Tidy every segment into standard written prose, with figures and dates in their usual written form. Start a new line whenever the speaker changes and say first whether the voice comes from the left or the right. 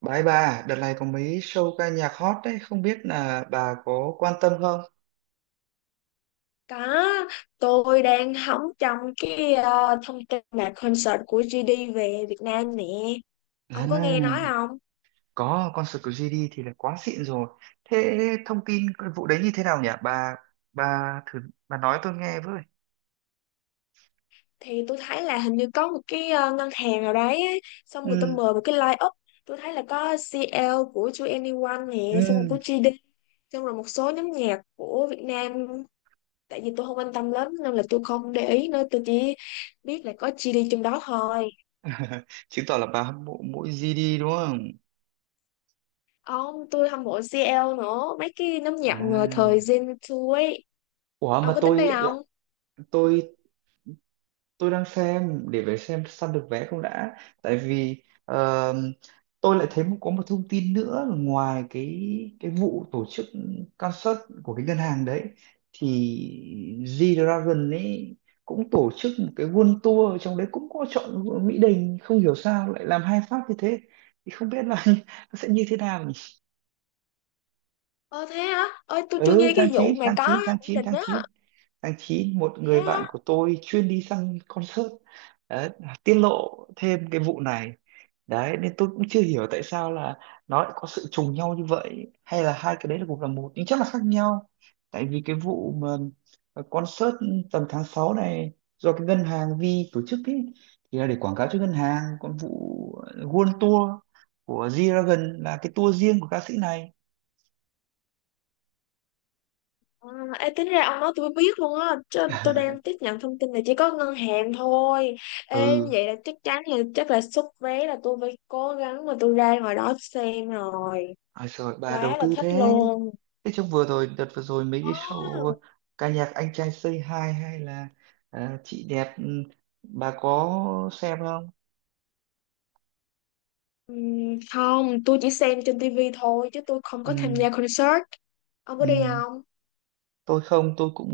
right: Bái bà, đợt này có mấy show ca nhạc hot đấy, không biết là bà có quan tâm không?
left: Có, tôi đang hóng trong cái thông tin mà concert của GD về Việt Nam nè.
right: À,
left: Ông có nghe nói không?
right: có, concert của GD thì là quá xịn rồi. Thế thông tin cái vụ đấy như thế nào nhỉ? Bà thử bà nói tôi nghe với.
left: Thì tôi thấy là hình như có một cái ngân hàng nào đấy ấy, xong người ta
right: Ừ,
left: mời một cái line-up. Tôi thấy là có CL của 2NE1 nè, xong rồi
right: ừ.
left: của GD, xong rồi một số nhóm nhạc của Việt Nam. Tại vì tôi không quan tâm lắm nên là tôi không để ý nữa, tôi chỉ biết là có GD trong đó thôi.
right: Chứng tỏ là bà hâm mộ mỗi GD đúng không?
left: Ông, tôi hâm mộ CL nữa, mấy cái nhóm nhạc mà thời
right: À.
left: Gen 2 ấy.
right: Ủa
left: Ông
right: mà
left: có tính đi
right: tôi lại
left: không?
right: tôi tôi đang xem để phải xem săn được vé không đã, tại vì tôi lại thấy có một thông tin nữa là ngoài cái vụ tổ chức concert của cái ngân hàng đấy, thì G-Dragon ấy cũng tổ chức một cái world tour, trong đấy cũng có chọn Mỹ Đình, không hiểu sao lại làm hai phát như thế, thì không biết là nó sẽ như thế nào.
left: Ờ thế hả? Ơi, tôi chưa
right: Ừ,
left: nghe cái vụ mà có Mỹ Đình á.
right: tháng 9 một
left: Thế
right: người
left: hả?
right: bạn của tôi chuyên đi sang concert đấy, tiết lộ thêm cái vụ này đấy, nên tôi cũng chưa hiểu tại sao là nó lại có sự trùng nhau như vậy, hay là hai cái đấy là cùng là một nhưng chắc là khác nhau. Tại vì cái vụ mà concert tầm tháng 6 này do cái ngân hàng Vi tổ chức ấy thì là để quảng cáo cho ngân hàng, còn vụ World Tour của G-Dragon là cái tour riêng của ca sĩ này.
left: À, ê, tính ra ông nói tôi mới biết luôn á. Chứ tôi đang tiếp nhận thông tin là chỉ có ngân hàng thôi. Ê,
right: Ừ.
left: vậy là chắc chắn là chắc là xuất vé là tôi phải cố gắng mà tôi ra ngoài đó xem rồi.
right: Ôi rồi bà đầu
left: Quá là
right: tư
left: thích
right: thế.
left: luôn.
right: Thế trong vừa rồi, đợt vừa rồi mấy cái show
left: Ờ,
right: ca nhạc anh trai Say Hi, hay là à, chị đẹp, ừ, bà có xem không?
left: không, tôi chỉ xem trên tivi thôi chứ tôi không có tham
right: Ừ,
left: gia concert. Ông có đi
right: ừ.
left: không?
right: Tôi không, tôi cũng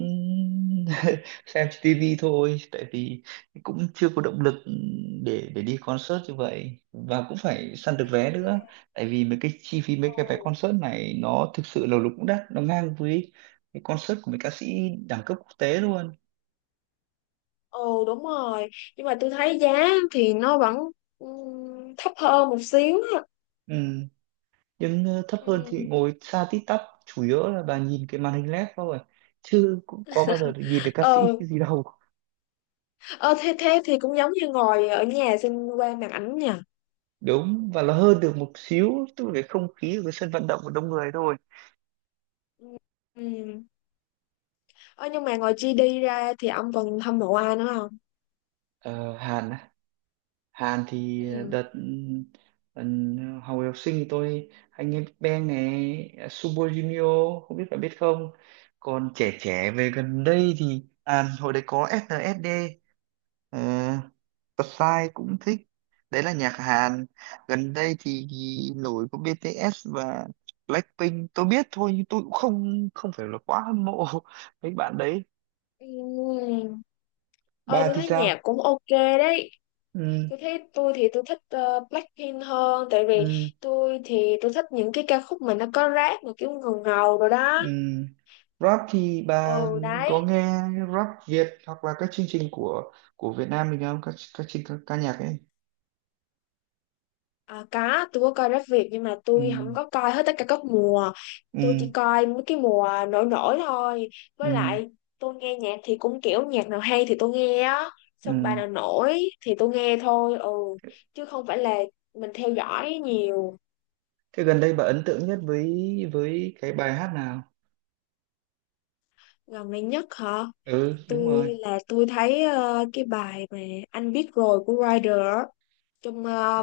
right: xem trên TV thôi, tại vì cũng chưa có động lực, để đi concert như vậy và cũng phải săn được vé nữa. Tại vì mấy cái chi phí, mấy cái vé concert này nó thực sự là lúc cũng đắt, nó ngang với cái concert của mấy ca sĩ đẳng cấp quốc tế luôn.
left: Ừ, đúng rồi, nhưng mà tôi thấy giá thì nó vẫn thấp hơn một xíu á.
right: Ừ, nhưng thấp hơn thì
left: Ừ.
right: ngồi xa tít tắp, chủ yếu là bà nhìn cái màn hình led thôi, chứ cũng có bao giờ được nhìn được ca
left: ờ
right: sĩ gì đâu.
left: ờ, thế thế thì cũng giống như ngồi ở nhà xem qua màn ảnh nha.
right: Đúng, và nó hơn được một xíu tức là cái không khí của cái sân vận động, của đông người thôi.
left: Ừ. Ừ. ờ nhưng mà ngoài GD ra thì ông còn hâm mộ ai nữa không?
right: Ờ, Hàn á. Hàn thì
left: Ừ.
right: đợt học học sinh thì tôi anh em Big Bang này, Super Junior, không biết bạn biết không, còn trẻ trẻ về gần đây thì à, hồi đấy có SNSD, Psy cũng thích, đấy là nhạc Hàn. Gần đây thì nổi có BTS và Blackpink tôi biết thôi, nhưng tôi cũng không không phải là quá hâm mộ mấy bạn đấy.
left: Ừ. Ôi
right: Bà
left: tôi
right: thì
left: thấy
right: sao?
left: nhạc cũng ok đấy.
right: Ừ,
left: Tôi thấy tôi thì tôi thích Blackpink hơn. Tại vì
right: ừ,
left: tôi thích những cái ca khúc mà nó có rap mà kiểu ngầu ngầu rồi đó.
right: ừ. Rap thì bà
left: Ừ,
right: có
left: đấy.
right: nghe rap Việt hoặc là các chương trình của Việt Nam mình không, các các chương ca, ca nhạc ấy?
left: À, có, tôi có coi Rap Việt nhưng mà
right: Ừ,
left: tôi không có coi hết tất cả các mùa.
right: ừ,
left: Tôi chỉ coi mấy cái mùa nổi nổi thôi. Với
right: ừ,
left: lại tôi nghe nhạc thì cũng kiểu nhạc nào hay thì tôi nghe á.
right: ừ.
left: Xong bài nào nổi thì tôi nghe thôi. Ừ. Chứ không phải là mình theo dõi nhiều.
right: Thế gần đây bà ấn tượng nhất với cái bài hát nào?
left: Gần đây nhất hả?
right: Ừ đúng
left: tôi
right: rồi.
left: là tôi thấy cái bài mà anh biết rồi của Rider á, trong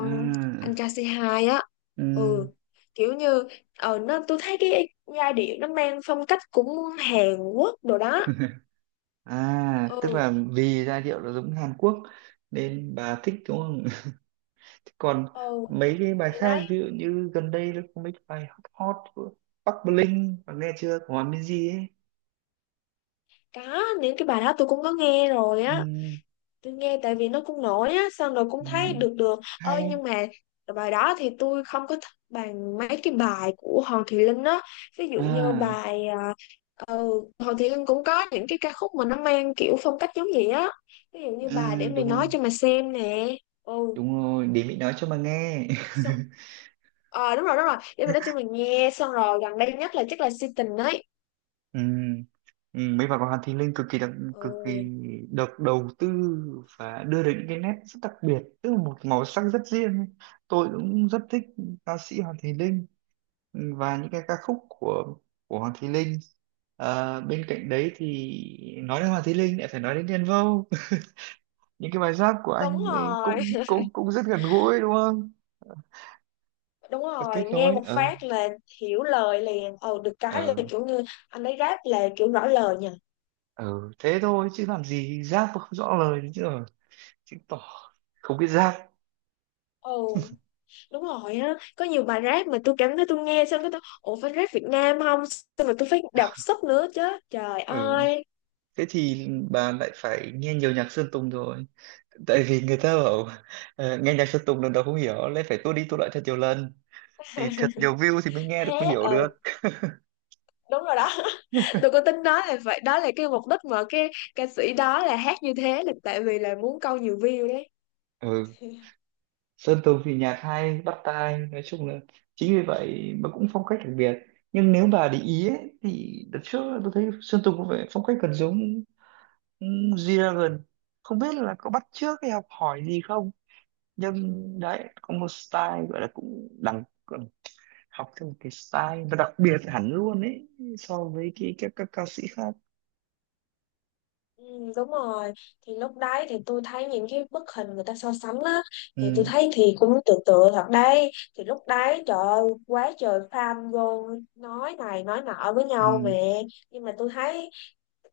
left: anh
right: À.
left: kc hai á. Ừ,
right: Ừm.
left: kiểu như nó tôi thấy cái giai điệu nó mang phong cách cũng Hàn Quốc đồ đó.
right: À, tức
left: ừ
right: là vì giai điệu nó giống Hàn Quốc nên bà thích đúng không? Thế còn
left: ừ
right: mấy cái bài
left: thì
right: khác,
left: đấy,
right: ví dụ như gần đây nó có mấy cái bài hot hot của Bắc Bling, bà nghe chưa, của Hòa Minzy ấy.
left: có những cái bài đó tôi cũng có nghe rồi á.
right: Ừm,
left: Tôi nghe tại vì nó cũng nổi á, xong rồi cũng thấy
right: ừm,
left: được được ơi,
right: hay.
left: nhưng mà bài đó thì tôi không có thích bằng mấy cái bài của Hoàng Thùy Linh á, ví dụ như
right: À,
left: bài Ừ, Hoàng Thị Linh cũng có những cái ca khúc mà nó mang kiểu phong cách giống vậy á, ví dụ như bà để
right: à,
left: mày nói cho mà xem nè. Ừ,
right: đúng rồi, để mình nói cho bà nghe.
left: xong đúng rồi để mày nói cho mình nghe, xong rồi gần đây nhất là chắc là si tình ấy.
right: Ừ. Ừ, mấy bà con Hàn Thi Linh cực kỳ đặc, cực kỳ
left: Ừ,
right: được đầu tư và đưa đến những cái nét rất đặc biệt, tức là một màu sắc rất riêng ấy. Tôi cũng rất thích ca sĩ Hoàng Thùy Linh, ừ, và những cái ca khúc của Hoàng Thùy Linh. Ờ, bên cạnh đấy thì nói đến Hoàng Thùy Linh lại phải nói đến Đen Vâu. Những cái bài rap của
left: đúng
right: anh ấy
left: rồi.
right: cũng cũng cũng rất gần gũi đúng không,
left: đúng
right: và
left: rồi,
right: kết
left: nghe
right: nối.
left: một
right: Ờ,
left: phát là hiểu lời liền. Ừ, được cái là
right: ờ,
left: kiểu như anh ấy rap là kiểu rõ lời nha.
right: ờ, thế thôi chứ làm gì rap mà không rõ lời nữa chứ, rồi chứng tỏ không biết rap.
left: Ừ, đúng rồi á, có nhiều bài rap mà tôi cảm thấy tôi nghe xong cái tôi ủa phải rap Việt Nam không, xong rồi tôi phải đọc sub nữa chứ, trời
right: Ừ.
left: ơi.
right: Thế thì bà lại phải nghe nhiều nhạc Sơn Tùng rồi. Tại vì người ta bảo nghe nhạc Sơn Tùng lần đầu không hiểu, lấy phải tua đi tua lại thật nhiều lần, thì thật nhiều view thì mới nghe được, mới
left: thế
right: hiểu
left: ừ,
right: được.
left: đúng rồi đó. tôi có tính nói là vậy đó là cái mục đích mà cái ca sĩ đó là hát như thế là tại vì là muốn câu nhiều view đấy.
right: Ừ. Sơn Tùng thì nhạc hay, bắt tai. Nói chung là chính vì vậy mà cũng phong cách đặc biệt. Nhưng nếu bà để ý ấy, thì đợt trước tôi thấy Sơn Tùng có vẻ phong cách gần giống, ừ, G-Dragon. Không biết là có bắt chước hay học hỏi gì không, nhưng đấy, có một style gọi là cũng đẳng, học theo một cái style và đặc biệt hẳn luôn ấy so với cái các ca sĩ khác.
left: Ừ, đúng rồi. Thì lúc đấy thì tôi thấy những cái bức hình người ta so sánh á, thì tôi
right: Ừ,
left: thấy thì cũng tự tự thật đấy. Thì lúc đấy trời ơi, quá trời fan vô, nói này nói nọ với nhau
right: ừ,
left: mẹ, nhưng mà tôi thấy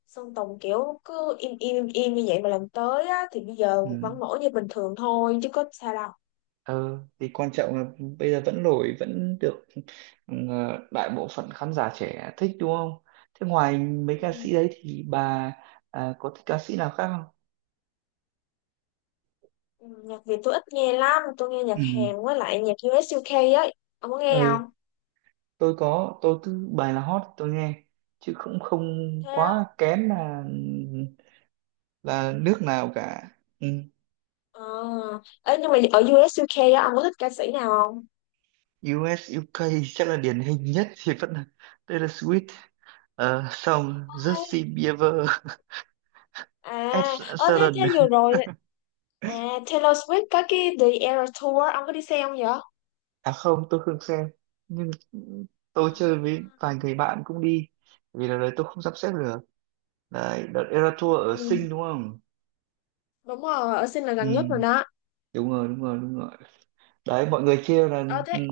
left: Sơn Tùng kiểu cứ im im im im như vậy mà lần tới á thì bây giờ
right: ừ.
left: vẫn nổi như bình thường thôi chứ có sao đâu.
right: Ờ thì quan trọng là bây giờ vẫn nổi vẫn được, ừ, đại bộ phận khán giả trẻ thích đúng không? Thế ngoài mấy ca
left: Ừ.
right: sĩ đấy thì bà à, có thích ca sĩ nào khác không?
left: Ừ, nhạc Việt tôi ít nghe lắm, tôi nghe nhạc
right: Ừ,
left: Hàn với lại nhạc U.S. u UK ấy. Ông có nghe
right: ừ,
left: không?
right: tôi có, tôi cứ bài là hot tôi nghe, chứ cũng không
left: Thế á?
right: quá kén là nước nào cả. Ừ.
left: Ờ. Ấy nhưng mà ở U.S. u UK á, ông có thích ca sĩ nào không?
right: U.S. u UK chắc là điển hình nhất thì vẫn là Taylor Swift. Ờ, xong
left: Ai?
right: Justin Bieber, Ed
left: À, ờ thế
right: Sheeran.
left: thế vừa rồi, à, Taylor Swift có cái The Eras Tour, ông có đi xem không vậy?
right: À không, tôi không xem, nhưng tôi chơi với
left: À.
right: vài người bạn cũng đi, vì là đấy tôi không sắp xếp được. Đấy đợt Era Tour ở
left: Ừ,
right: Sing đúng không?
left: đúng rồi, ở sinh là gần nhất rồi
right: Ừ,
left: đó.
right: đúng rồi đúng rồi đúng rồi. Đấy mọi người kêu là,
left: Ờ
right: ừ,
left: thế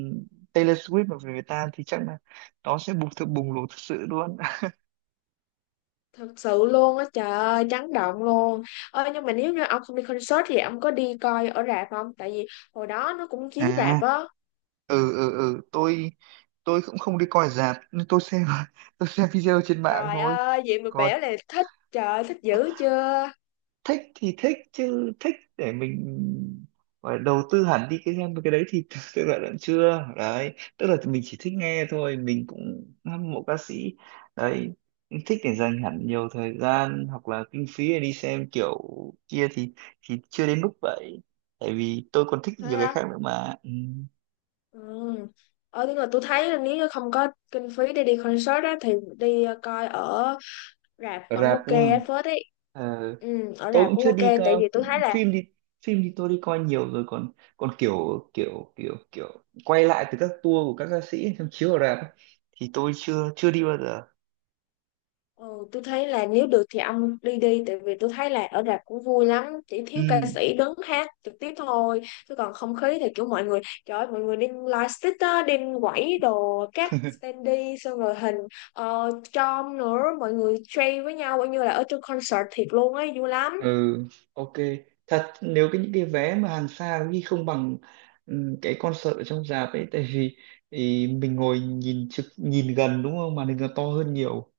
right: Taylor Swift mà về Việt Nam thì chắc là nó sẽ bùng, thực bùng nổ thực sự luôn.
left: thật sự luôn á, trời ơi, chấn động luôn. Ờ nhưng mà nếu như ông không đi concert thì ông có đi coi ở rạp không? Tại vì hồi đó nó cũng chiếu
right: À,
left: rạp á.
right: ừ, ừ, ừ, tôi cũng không đi coi rạp nhưng tôi xem, tôi xem video trên mạng
left: Trời
right: thôi.
left: ơi, diện được
right: Còn
left: bẻ này thích, trời ơi, thích dữ chưa?
right: thích thì thích, chứ thích để mình gọi là đầu tư hẳn đi cái game cái đấy thì tôi lại vẫn chưa. Đấy tức là mình chỉ thích nghe thôi, mình cũng hâm mộ ca sĩ đấy, thích để dành hẳn nhiều thời gian hoặc là kinh phí để đi xem kiểu kia thì chưa đến mức vậy. Tại vì tôi còn thích
left: Thấy
right: nhiều cái
left: không?
right: khác nữa mà, ừ.
left: Ừ. Ờ, tức là tôi thấy là nếu như không có kinh phí để đi concert á, thì đi coi ở rạp vẫn
right: Rạp
left: ok
right: đúng
left: á,
right: không,
left: phết ấy. Ừ, ở
right: tôi
left: rạp
right: cũng
left: cũng
right: chưa
left: ok,
right: đi
left: tại
right: coi
left: vì tôi thấy là
right: phim đi, phim thì tôi đi coi nhiều rồi, còn còn kiểu kiểu kiểu kiểu quay lại từ các tour của các ca sĩ trong chiếu ở rạp ấy, thì tôi chưa chưa đi bao giờ.
left: ừ, tôi thấy là nếu được thì ông đi đi, tại vì tôi thấy là ở rạp cũng vui lắm, chỉ thiếu ca
right: Ừ.
left: sĩ đứng hát trực tiếp thôi, chứ còn không khí thì kiểu mọi người trời ơi, mọi người đem lightstick á, đem quẩy đồ các standee, xong rồi hình chom nữa, mọi người trade với nhau coi như là ở trong concert thiệt luôn ấy, vui lắm.
right: Ừ, ok. Thật nếu cái những cái vé mà hàng xa có khi không bằng, ừ, cái concert ở trong rạp ấy, tại vì thì mình ngồi nhìn trực, nhìn gần đúng không, màn hình nó to hơn nhiều,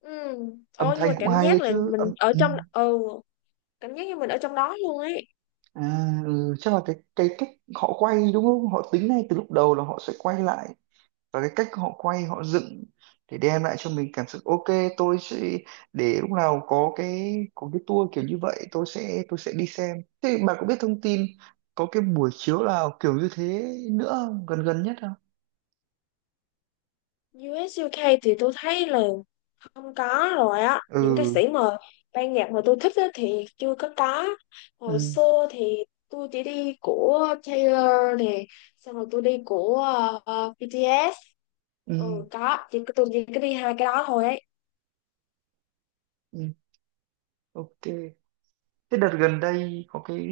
left: Ừ.
right: âm
left: Ồ, nhưng
right: thanh
left: mà
right: cũng
left: cảm
right: hay ấy
left: giác là
right: chứ
left: mình
right: âm,
left: ở
right: ừ.
left: trong, ừ, cảm giác như mình ở trong đó luôn ấy.
right: À, ừ, chắc là cái cách họ quay đúng không? Họ tính ngay từ lúc đầu là họ sẽ quay lại, và cái cách họ quay họ dựng để đem lại cho mình cảm xúc. Ok, tôi sẽ, để lúc nào có có cái tour kiểu như vậy tôi sẽ đi xem. Thế bà có biết thông tin có cái buổi chiếu nào kiểu như thế nữa không? Gần gần nhất không?
left: U ét u UK thì tôi thấy là không có rồi á, những ca
right: Ừ,
left: sĩ mà ban nhạc mà tôi thích á, thì chưa có. Hồi
right: ừ,
left: xưa thì tôi chỉ đi của Taylor nè, xong rồi tôi đi của BTS.
right: ừ,
left: Ừ có, chỉ tôi chỉ có đi hai cái đó thôi ấy.
right: ừ, ok. Thế đợt gần đây có cái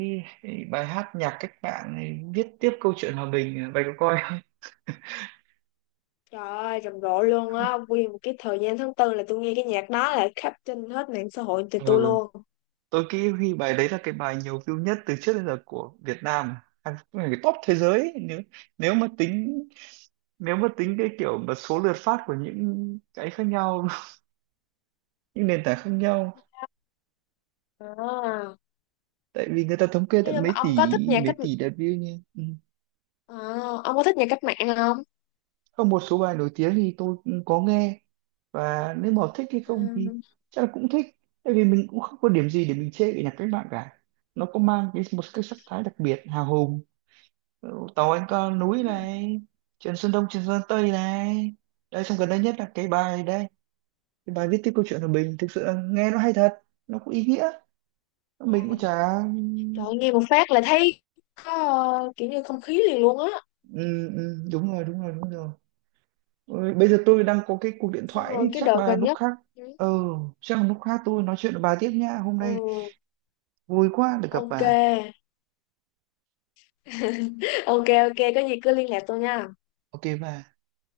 right: bài hát nhạc cách mạng này, viết tiếp câu chuyện hòa bình, bà có coi không?
left: Trời ơi rầm rộ luôn á, nguyên một cái thời gian tháng 4 là tôi nghe cái nhạc đó là khắp trên hết mạng xã hội thì tôi
right: Ừ.
left: luôn.
right: Tôi nghĩ huy bài đấy là cái bài nhiều view nhất từ trước đến giờ của Việt Nam, à, cái top thế giới ấy. Nếu, nếu mà tính nếu mà tính cái kiểu mà số lượt phát của những cái khác nhau, những nền tảng khác nhau,
left: À.
right: tại vì người ta thống kê tận
left: nhưng mà
right: mấy tỷ,
left: ông có thích nhạc
right: mấy
left: cách
right: tỷ lượt view nha. Ừ.
left: À, ông có thích nhạc cách mạng không?
right: Có một số bài nổi tiếng thì tôi cũng có nghe, và nếu mà thích hay không thì
left: Ừ,
right: chắc là cũng thích, tại vì mình cũng không có điểm gì để mình chê cái nhạc cách mạng cả. Nó có mang cái một cái sắc thái đặc biệt, hào hùng. Tàu anh có núi
left: đúng rồi.
right: này, chuyện Sơn Đông chuyện Sơn Tây này đây, xong gần đây nhất là cái bài đây, cái bài viết tiếp câu chuyện của mình thực sự là nghe nó hay thật, nó cũng ý nghĩa, mình cũng
left: Đúng.
right: chả.
left: Trời ơi, nghe một phát là thấy có kiểu như không khí liền luôn á.
right: Ừ, ừ, đúng rồi đúng rồi đúng rồi. Ôi, bây giờ tôi đang có cái cuộc điện
left: Xong
right: thoại ấy,
left: rồi cái
right: chắc
left: đợt
right: là
left: gần
right: lúc
left: nhất.
right: khác. Ừ, chắc là lúc khác tôi nói chuyện với bà tiếp nhá, hôm
left: Ừ,
right: nay vui quá được gặp
left: ok.
right: bà.
left: Ok, ok, có gì cứ liên lạc tôi nha.
right: Ok bà.